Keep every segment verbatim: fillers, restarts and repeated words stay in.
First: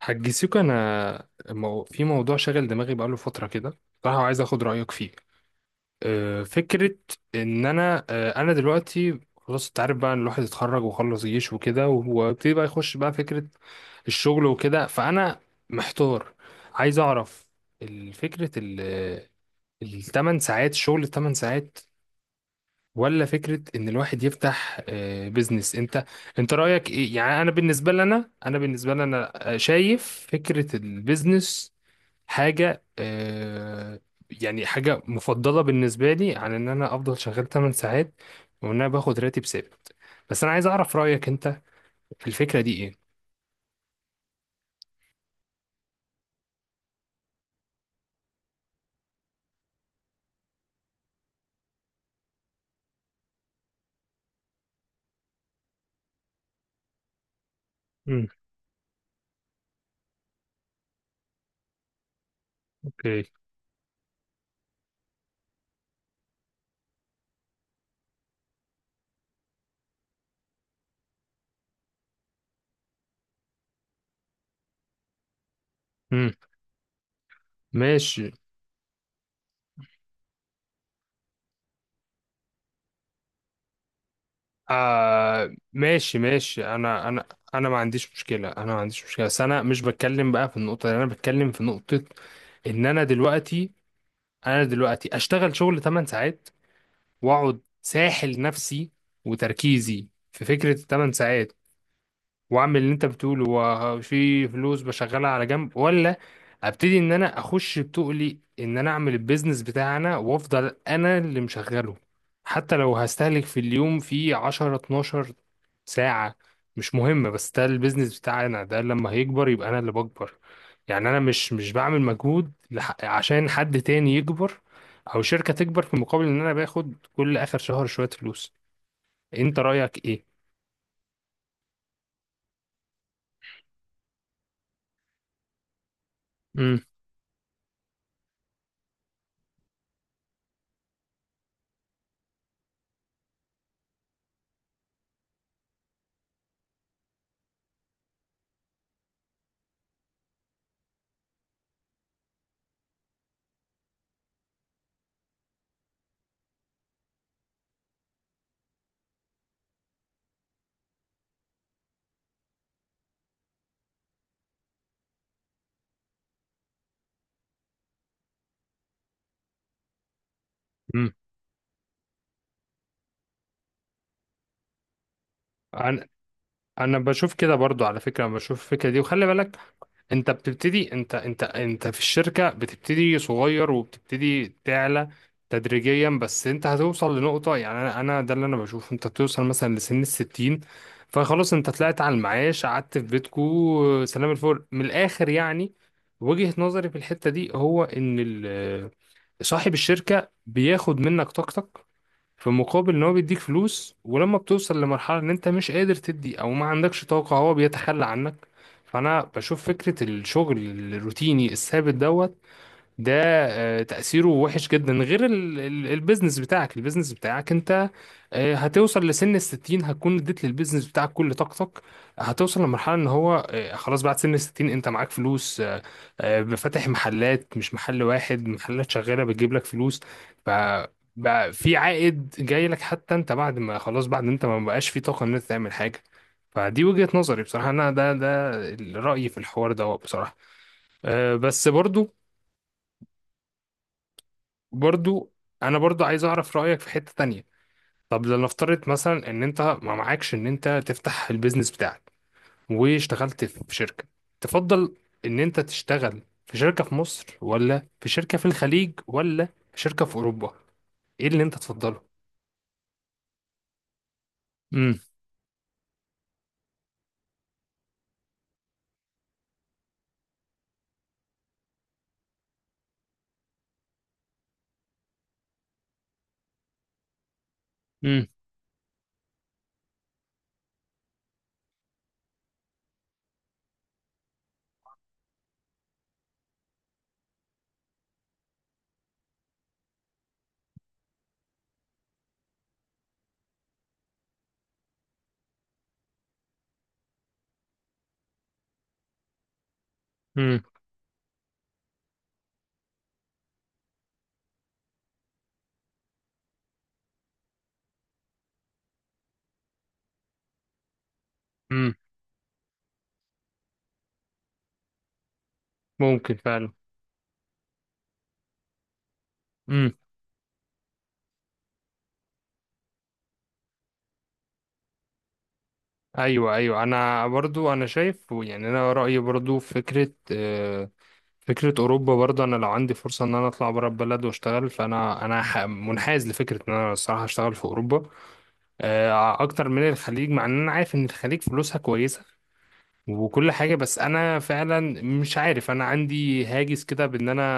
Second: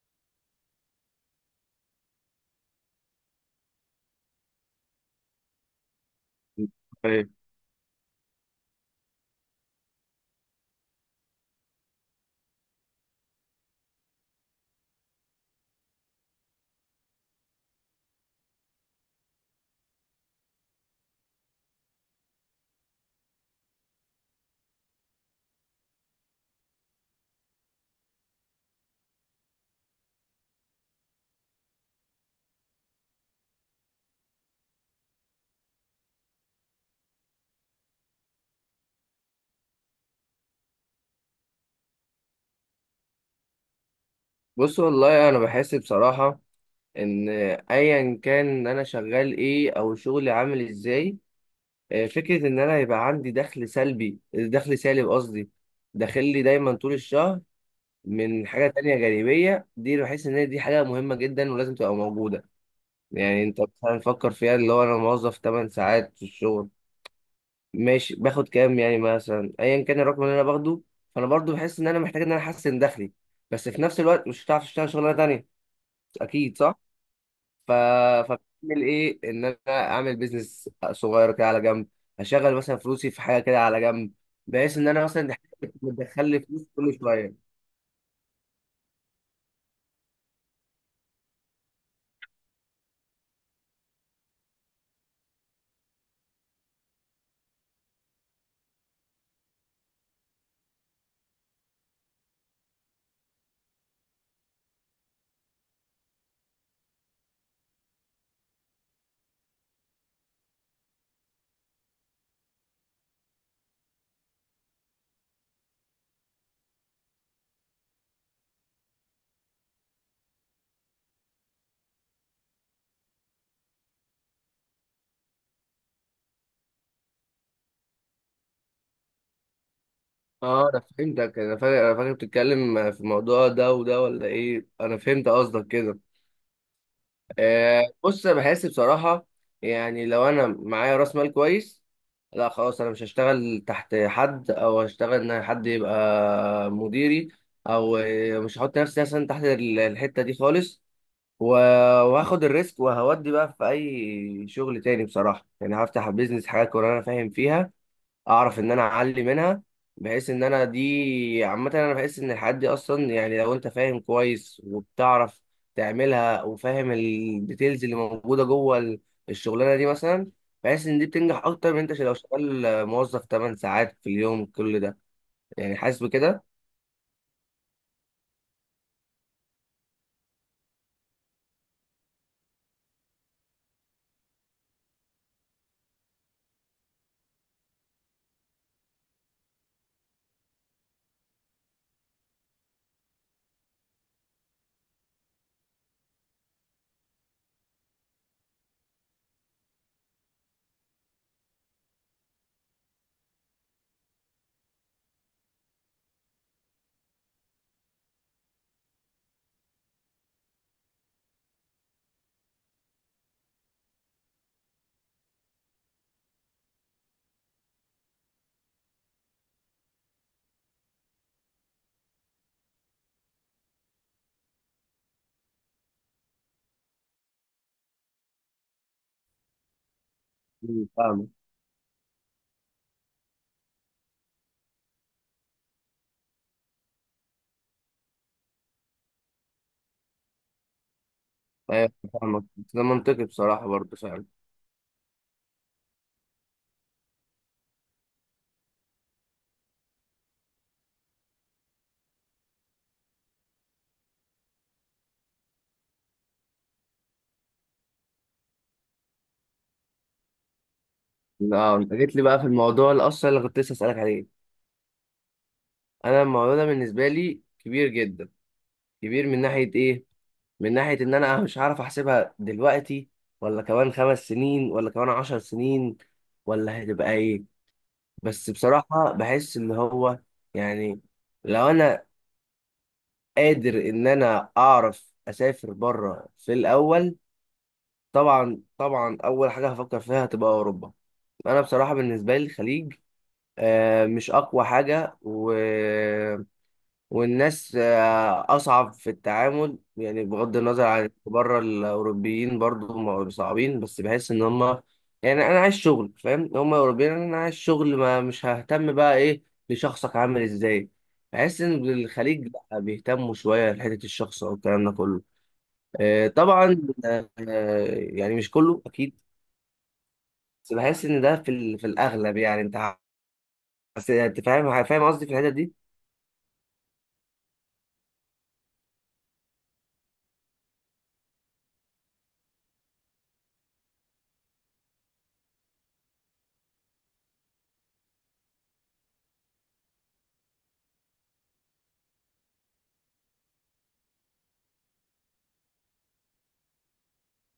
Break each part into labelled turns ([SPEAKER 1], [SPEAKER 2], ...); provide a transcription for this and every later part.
[SPEAKER 1] حاج سيكو انا مو... في موضوع شاغل دماغي بقاله فتره كده بصراحه وعايز اخد رايك فيه. أه، فكره
[SPEAKER 2] طيب،
[SPEAKER 1] ان انا أه، انا دلوقتي خلاص، انت عارف بقى ان الواحد اتخرج وخلص جيش وكده وابتدي بقى يخش بقى فكره الشغل وكده. فانا محتار، عايز اعرف الفكره ال الثمان ساعات شغل الثمان ساعات، ولا فكرة ان الواحد يفتح آه، بيزنس. انت انت رأيك ايه؟ يعني انا بالنسبة لنا، انا بالنسبة لنا آه، شايف فكرة البيزنس حاجة آه، يعني حاجة مفضلة بالنسبة لي عن ان انا افضل شغال ثماني ساعات وان انا باخد راتب ثابت. بس انا عايز اعرف رأيك انت في الفكرة دي ايه.
[SPEAKER 2] بص والله انا بحس بصراحه ان ايا كان ان انا شغال ايه او شغلي عامل ازاي. آه، فكره ان انا يبقى عندي دخل سلبي، دخل سالب قصدي، داخل لي دايما طول الشهر
[SPEAKER 1] مم.
[SPEAKER 2] من حاجه تانية جانبيه، دي بحس ان هي دي حاجه مهمه جدا ولازم تبقى موجوده.
[SPEAKER 1] اوكي.
[SPEAKER 2] يعني انت مثلا فكر فيها، اللي هو انا موظف 8 ساعات في الشغل، ماشي باخد كام يعني مثلا، ايا كان الرقم اللي انا باخده، فانا برضو بحس ان انا محتاج ان انا احسن دخلي، بس في نفس الوقت مش هتعرف تشتغل شغلانه تانية،
[SPEAKER 1] امم،
[SPEAKER 2] اكيد صح. ف
[SPEAKER 1] ماشي.
[SPEAKER 2] فبعمل ايه؟ ان انا اعمل بيزنس صغير كده على جنب، اشغل مثلا فلوسي في حاجه كده على جنب، بحيث ان انا مثلا دي
[SPEAKER 1] آه
[SPEAKER 2] حاجة
[SPEAKER 1] ماشي
[SPEAKER 2] بتدخل لي فلوس
[SPEAKER 1] ماشي.
[SPEAKER 2] كل
[SPEAKER 1] انا انا
[SPEAKER 2] شويه.
[SPEAKER 1] انا ما عنديش مشكله، انا ما عنديش مشكله بس انا مش بتكلم بقى في النقطه دي، انا بتكلم في نقطه ان انا دلوقتي انا دلوقتي اشتغل شغل ثماني ساعات واقعد ساحل نفسي وتركيزي في فكره ثماني ساعات، واعمل اللي انت بتقوله وفي فلوس بشغلها على جنب، ولا ابتدي ان انا اخش بتقلي ان انا اعمل البيزنس بتاعنا وافضل انا اللي مشغله. حتى لو هستهلك في اليوم في عشر اتناشر ساعة، مش مهمة، بس ده البيزنس بتاعنا. ده لما هيكبر يبقى انا اللي بكبر، يعني انا مش مش بعمل مجهود لح- عشان حد تاني يكبر او شركة تكبر في مقابل ان انا باخد كل اخر شهر شوية فلوس. انت رأيك ايه؟
[SPEAKER 2] اه انا فهمتك، انا فاكر انا فاكر بتتكلم في الموضوع ده، وده ولا ايه؟ انا فهمت قصدك كده. آه، بص انا بحس بصراحه، يعني لو انا معايا راس مال كويس، لا خلاص انا مش هشتغل تحت حد او هشتغل ان حد يبقى مديري، او آه، مش هحط نفسي مثلا تحت ال- الحته دي خالص. و- وهاخد الريسك وهودي بقى في اي شغل تاني، بصراحه يعني هفتح بيزنس حاجات وانا فاهم فيها، اعرف ان انا اعلي منها، بحيث ان انا دي عامه. انا بحس ان الحاجات دي اصلا، يعني لو انت فاهم كويس وبتعرف تعملها وفاهم الديتيلز اللي موجوده جوه ال- الشغلانه دي مثلا، بحس ان دي
[SPEAKER 1] امم.
[SPEAKER 2] بتنجح اكتر من انت لو شغال موظف 8 ساعات في اليوم، كل ده يعني حاسس بكده.
[SPEAKER 1] انا بشوف كده برضو على فكره، أنا بشوف الفكره دي. وخلي بالك انت بتبتدي، انت انت انت في الشركه بتبتدي صغير وبتبتدي تعلى تدريجيا، بس انت هتوصل لنقطه، يعني انا انا ده اللي انا بشوفه، انت بتوصل مثلا لسن الستين فخلاص انت طلعت على المعاش قعدت في بيتكو سلام الفل من الاخر يعني. وجهه نظري في الحته دي هو ان ال- صاحب الشركه بياخد منك طاقتك في مقابل ان هو بيديك فلوس، ولما بتوصل لمرحلة ان انت مش قادر تدي او ما عندكش طاقة هو بيتخلى عنك. فانا بشوف فكرة الشغل الروتيني الثابت دوت ده آه، تأثيره وحش جدا. غير ال- ال- البيزنس بتاعك، البيزنس بتاعك انت آه، هتوصل لسن الستين هتكون اديت للبيزنس بتاعك كل طاقتك، هتوصل لمرحلة ان هو آه، خلاص بعد سن الستين انت معاك فلوس، آه، آه، فاتح محلات، مش محل واحد، محلات شغالة بتجيب لك فلوس. ف
[SPEAKER 2] مم، فاهمك.
[SPEAKER 1] بقى في عائد جاي لك حتى انت بعد ما خلاص بعد انت ما بقاش في طاقة ان انت تعمل حاجة. فدي وجهة نظري بصراحة، انا ده ده رأيي في الحوار ده بصراحة. آه، بس
[SPEAKER 2] ايوه
[SPEAKER 1] برضو،
[SPEAKER 2] فاهمك، بس ده منطقي بصراحه برضه فعلا.
[SPEAKER 1] برضو انا برضو عايز اعرف رايك في حته تانية. طب لنفترض مثلا ان انت ما معكش ان انت تفتح البيزنس بتاعك واشتغلت في شركه، تفضل ان انت تشتغل في شركه في مصر ولا في شركه في الخليج ولا في شركه في اوروبا؟ ايه اللي انت
[SPEAKER 2] لا، انت
[SPEAKER 1] تفضله؟
[SPEAKER 2] جيت لي بقى في الموضوع الاصل اللي كنت لسه اسالك عليه.
[SPEAKER 1] امم.
[SPEAKER 2] انا الموضوع ده بالنسبه لي كبير جدا، كبير من ناحيه ايه؟ من ناحية إن أنا مش عارف أحسبها دلوقتي، ولا كمان خمس سنين، ولا كمان عشر سنين، ولا هتبقى إيه.
[SPEAKER 1] امم.
[SPEAKER 2] بس بصراحة بحس إن هو، يعني لو أنا قادر إن أنا أعرف أسافر بره، في الأول طبعا طبعا أول حاجة هفكر فيها هتبقى أوروبا. أنا بصراحة بالنسبة لي الخليج آه، مش أقوى حاجة، و والناس آه، أصعب في التعامل، يعني بغض
[SPEAKER 1] امم.
[SPEAKER 2] النظر عن إن بره الأوروبيين برضو م- صعبين، بس بحس إن هما، يعني أنا عايز شغل فاهم، هما أوروبيين، أنا عايز شغل ما مش ههتم بقى إيه لشخصك عامل إزاي، بحس إن
[SPEAKER 1] امم.
[SPEAKER 2] الخليج لأ، بيهتموا شوية لحتة الشخص أو الكلام ده كله. آه،
[SPEAKER 1] ممكن فعلا.
[SPEAKER 2] طبعا آه، يعني مش كله أكيد،
[SPEAKER 1] امم.
[SPEAKER 2] بس بحس إن ده في ال- في الأغلب، يعني أنت ح- بس أنت فاهم فاهم قصدي في الحتة دي.
[SPEAKER 1] ايوه ايوه، انا برضو، انا شايف يعني انا رايي برضو في فكره فكرة أوروبا. برضه أنا لو عندي فرصة إن أنا أطلع برا البلد وأشتغل، فأنا أنا ح- منحاز لفكرة إن أنا الصراحة أشتغل في أوروبا آه، أكتر من الخليج، مع إن أنا عارف إن الخليج فلوسها كويسة وكل حاجة. بس أنا فعلا مش عارف، أنا عندي هاجس كده بإن أنا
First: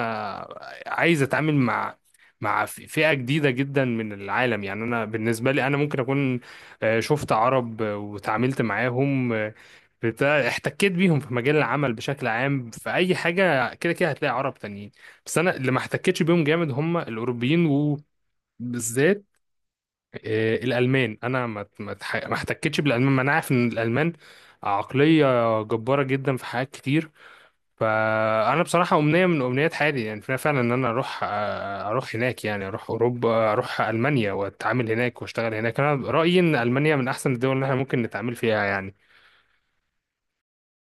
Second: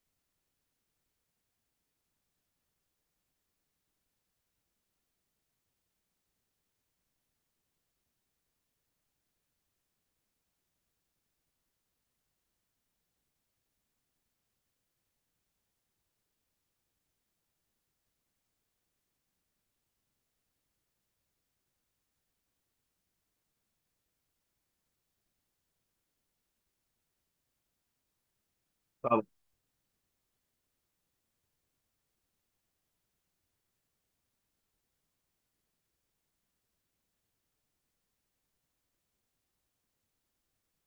[SPEAKER 1] عايز أتعامل مع مع فئة جديدة جدا من العالم. يعني أنا بالنسبة لي أنا ممكن أكون آه، شفت عرب آه، وتعاملت معاهم، آه، بتاع احتكيت بيهم في مجال العمل بشكل عام، في أي حاجة كده كده هتلاقي عرب تانيين. بس أنا اللي ما احتكتش بيهم جامد هم الأوروبيين، وبالذات آه، الالمان. انا ما ما اتح- ما احتكتش بالالمان. ما انا عارف ان الالمان عقليه جباره جدا في حاجات كتير. فانا بصراحه امنيه من امنيات حياتي يعني فعلا ان انا اروح، آه، اروح هناك، يعني اروح اوروبا اروح المانيا واتعامل هناك واشتغل هناك. انا رايي ان المانيا من احسن الدول اللي احنا ممكن نتعامل فيها يعني.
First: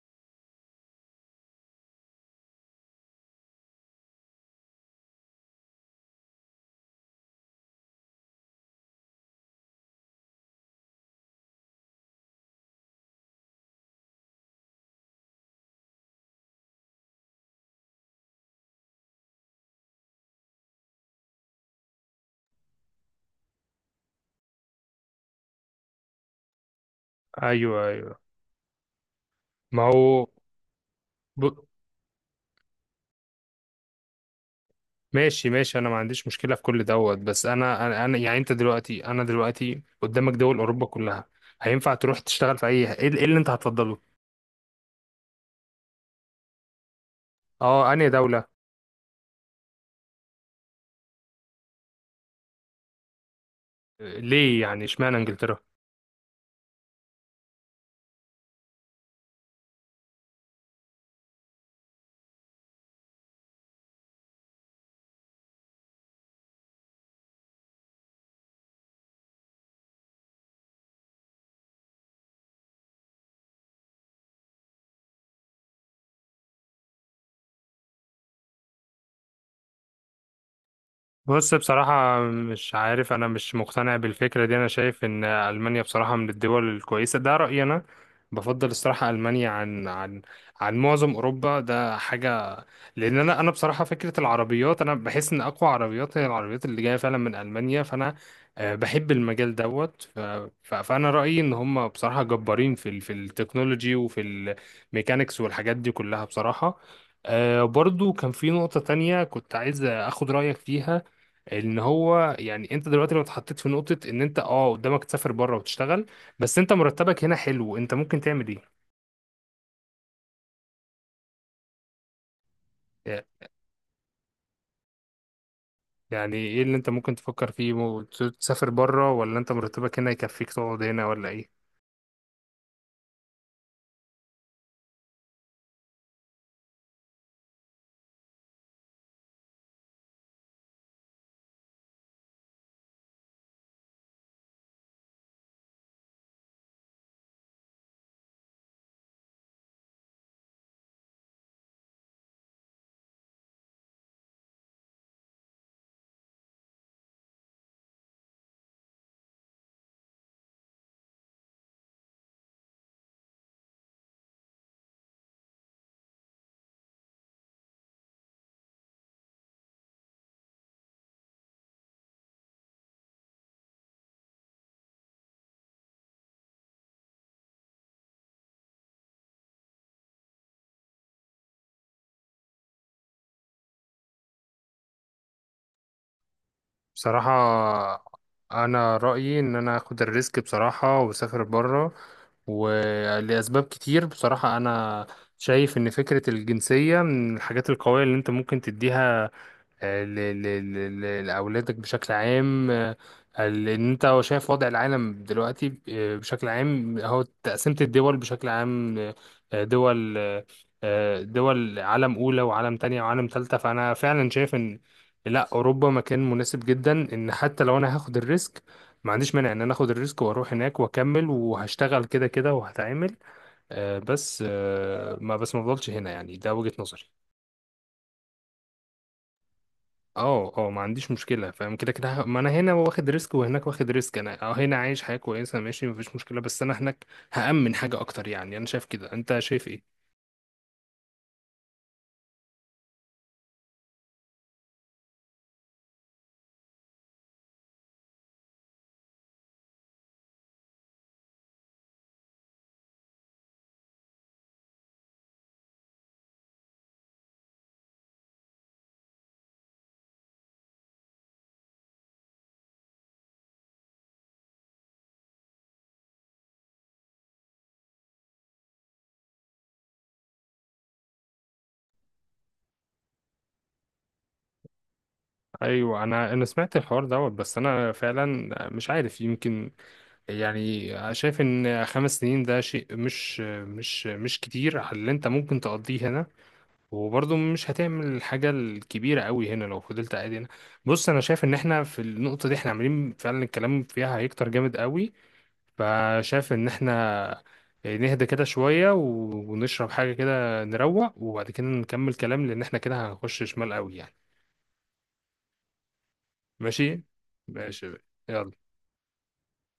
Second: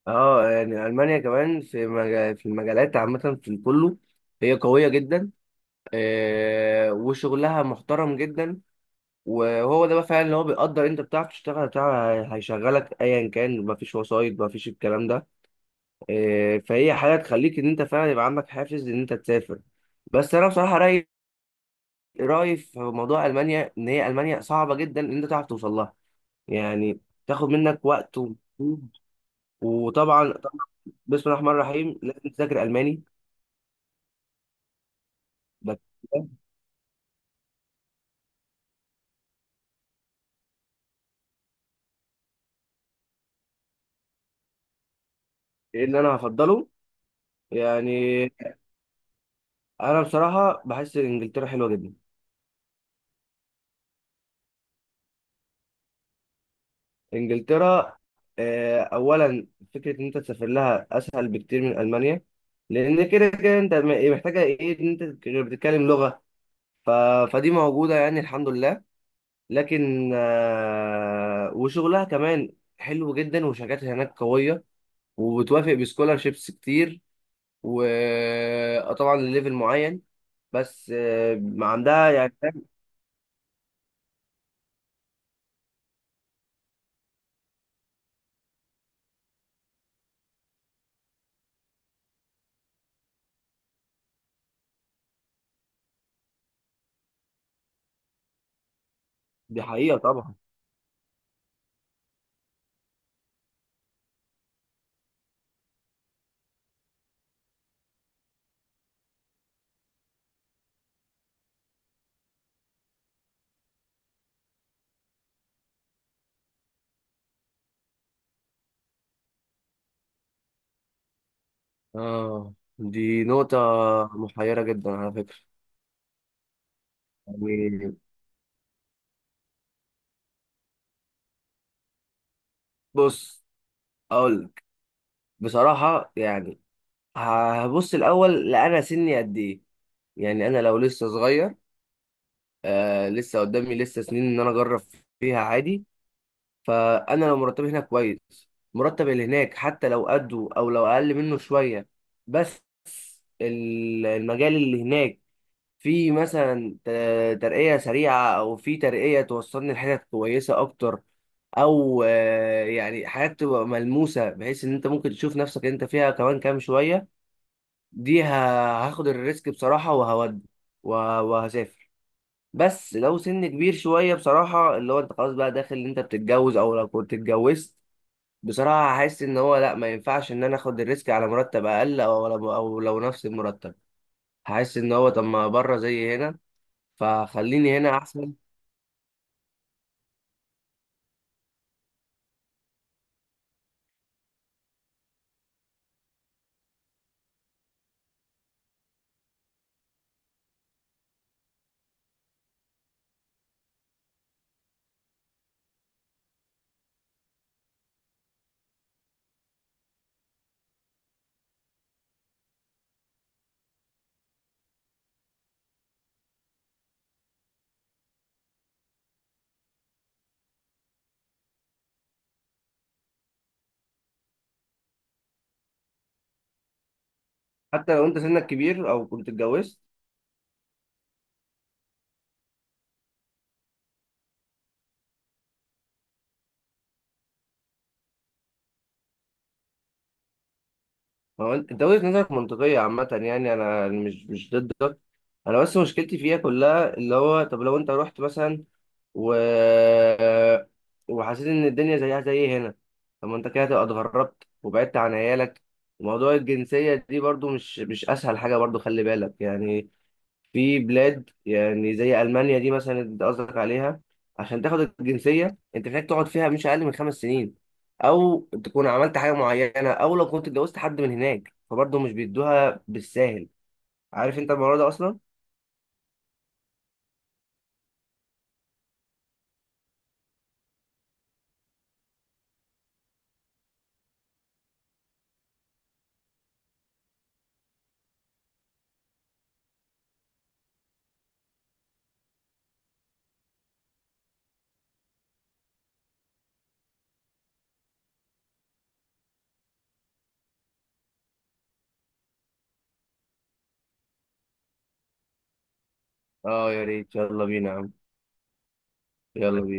[SPEAKER 2] اه يعني المانيا كمان في مجا- في المجالات عامه في كله، هي قويه جدا، آه، وشغلها محترم جدا، وهو ده بقى فعلا اللي هو بيقدر، انت بتعرف تشتغل، بتاع هيشغلك ايا كان، مفيش وسايط مفيش الكلام ده. آه، فهي حاجه تخليك ان انت فعلا يبقى عندك حافز ان انت تسافر. بس انا بصراحه رايي، رايي في موضوع المانيا، ان هي المانيا صعبه جدا ان انت تعرف توصل لها، يعني تاخد منك
[SPEAKER 1] ايوه
[SPEAKER 2] وقت
[SPEAKER 1] ايوه.
[SPEAKER 2] ومجهود.
[SPEAKER 1] ما هو
[SPEAKER 2] وطبعا طبعاً بسم الله
[SPEAKER 1] ب...
[SPEAKER 2] الرحمن الرحيم لازم تذاكر الماني.
[SPEAKER 1] ماشي ماشي،
[SPEAKER 2] بس
[SPEAKER 1] انا ما عنديش مشكله في كل دوت. بس انا انا أنا- يعني انت دلوقتي، انا دلوقتي قدامك دول اوروبا كلها، هينفع تروح تشتغل في اي؟ ايه إيه اللي انت هتفضله؟
[SPEAKER 2] ايه اللي انا هفضله؟ يعني
[SPEAKER 1] اه، انهي دولة؟
[SPEAKER 2] انا بصراحه بحس ان انجلترا حلوه جدا.
[SPEAKER 1] ليه يعني اشمعنى انجلترا؟
[SPEAKER 2] انجلترا، آه، اولا فكره ان انت تسافر لها اسهل بكتير من المانيا، لان كده كده انت م- محتاجه ايه ان انت تك- بتتكلم لغه. ف... فدي موجوده يعني الحمد لله. لكن آه، وشغلها كمان حلو جدا، وشركاتها هناك قويه، وبتوافق بسكولارشيبس كتير، وطبعا لليفل معين، بس آه،
[SPEAKER 1] بص
[SPEAKER 2] عندها
[SPEAKER 1] بصراحة
[SPEAKER 2] يعني.
[SPEAKER 1] مش عارف، أنا مش مقتنع بالفكرة دي. أنا شايف إن ألمانيا بصراحة من الدول الكويسة، ده رأيي أنا. بفضل الصراحة ألمانيا عن عن عن معظم أوروبا. ده حاجة. لأن أنا أنا بصراحة فكرة العربيات، أنا بحس إن أقوى عربيات هي العربيات اللي جاية فعلا من ألمانيا. فأنا آه، بحب المجال
[SPEAKER 2] دي حقيقة
[SPEAKER 1] دوت. ف-
[SPEAKER 2] طبعا.
[SPEAKER 1] ف- فأنا رأيي إن هم بصراحة جبارين في ال- في التكنولوجي وفي الميكانيكس والحاجات دي كلها بصراحة. آه، برضو كان في نقطة تانية كنت عايز أخد رأيك فيها، ان هو يعني انت دلوقتي لو اتحطيت في نقطة ان انت، اه، قدامك تسافر بره وتشتغل، بس انت مرتبك هنا حلو، انت ممكن تعمل ايه؟
[SPEAKER 2] اه دي نقطة محيرة جدا على فكرة.
[SPEAKER 1] يعني ايه اللي انت ممكن تفكر فيه،
[SPEAKER 2] يعني
[SPEAKER 1] مو- تسافر بره ولا انت مرتبك هنا يكفيك تقعد هنا ولا ايه؟
[SPEAKER 2] بص أقول لك بصراحة يعني، هبص الأول لأنا سني قد إيه. يعني أنا لو لسه صغير، آه لسه قدامي لسه سنين إن أنا أجرب فيها عادي، فأنا لو مرتبي هنا كويس، مرتب اللي هناك حتى لو قده أو لو أقل منه شوية، بس ال- المجال اللي هناك في مثلا ت- ترقية سريعة، أو في ترقية توصلني لحتت كويسة أكتر، أو آه، يعني حاجات تبقى ملموسة، بحيث إن أنت ممكن تشوف نفسك أنت فيها كمان كام شوية، دي ه- هاخد الريسك بصراحة وهودي، وه- وهسافر. بس لو سن كبير شوية بصراحة، اللي هو أنت خلاص بقى داخل إن أنت بتتجوز أو لو كنت اتجوزت، بصراحة هحس إن هو لأ، ما ينفعش إن أنا آخد الريسك على مرتب أقل، أو أو لو نفس المرتب، هحس إن هو طب ما بره زي هنا، فخليني هنا
[SPEAKER 1] بصراحة
[SPEAKER 2] احسن.
[SPEAKER 1] انا رأيي ان انا اخد الريسك بصراحة واسافر بره، ولأسباب كتير بصراحة. انا شايف ان فكرة الجنسية من الحاجات القوية اللي انت ممكن تديها آه، ل- ل- ل- ل- لأولادك بشكل عام. آه، ال- إن أنت شايف وضع العالم دلوقتي آه، بشكل عام هو تقسيمة الدول بشكل عام، آه، دول آه، دول عالم أولى وعالم تانية وعالم تالتة. فأنا فعلا شايف إن لا، أوروبا مكان مناسب جدا. إن حتى لو أنا هاخد الريسك، ما عنديش مانع إن أنا آخد الريسك وأروح هناك وأكمل وهشتغل كده كده وهتعامل. آه، بس آه، ما بس ما أفضلش هنا يعني، ده وجهة نظري.
[SPEAKER 2] حتى لو انت سنك كبير او كنت اتجوزت؟
[SPEAKER 1] اه اه، ما عنديش مشكلة، فاهم كده كده ه- ما انا هنا واخد ريسك وهناك واخد ريسك. انا، اه، هنا عايش حياة كويسة ماشي مفيش مشكلة، بس انا هناك هأمن حاجة اكتر يعني. انا شايف كده، انت شايف ايه؟
[SPEAKER 2] هو انت انت وجهة نظرك منطقية عامة، يعني انا مش مش ضدك، انا بس مشكلتي فيها كلها، اللي هو طب لو انت رحت مثلا و وحسيت ان الدنيا زيها زي هنا، طب ما انت كده هتبقى اتغربت وبعدت عن عيالك. وموضوع الجنسية دي برضو مش مش اسهل حاجة برضو، خلي بالك يعني. في بلاد يعني زي ألمانيا دي مثلا اللي انت قصدك عليها، عشان تاخد الجنسية انت محتاج تقعد فيها مش أقل من خمس سنين، أو تكون عملت حاجة معينة، أو لو كنت اتجوزت حد من هناك فبرضه مش بيدوها بالساهل. عارف انت الموضوع ده أصلا؟
[SPEAKER 1] ايوه، انا انا سمعت الحوار دوت، بس انا فعلا مش عارف. يمكن يعني شايف ان خمس سنين ده شيء مش مش مش كتير على اللي انت ممكن تقضيه هنا، وبرضه مش هتعمل الحاجة الكبيرة قوي هنا لو فضلت قاعد هنا. بص انا شايف ان احنا في النقطة دي احنا عاملين فعلا، الكلام فيها هيكتر جامد قوي. فشايف ان احنا يعني نهدى كده شوية و- ونشرب حاجة كده نروق وبعد كده نكمل كلام، لان احنا كده هنخش شمال قوي يعني.
[SPEAKER 2] اه يا
[SPEAKER 1] ماشي
[SPEAKER 2] ريت، يلا بينا يا عم.
[SPEAKER 1] ماشي. يلا.
[SPEAKER 2] يلا بينا.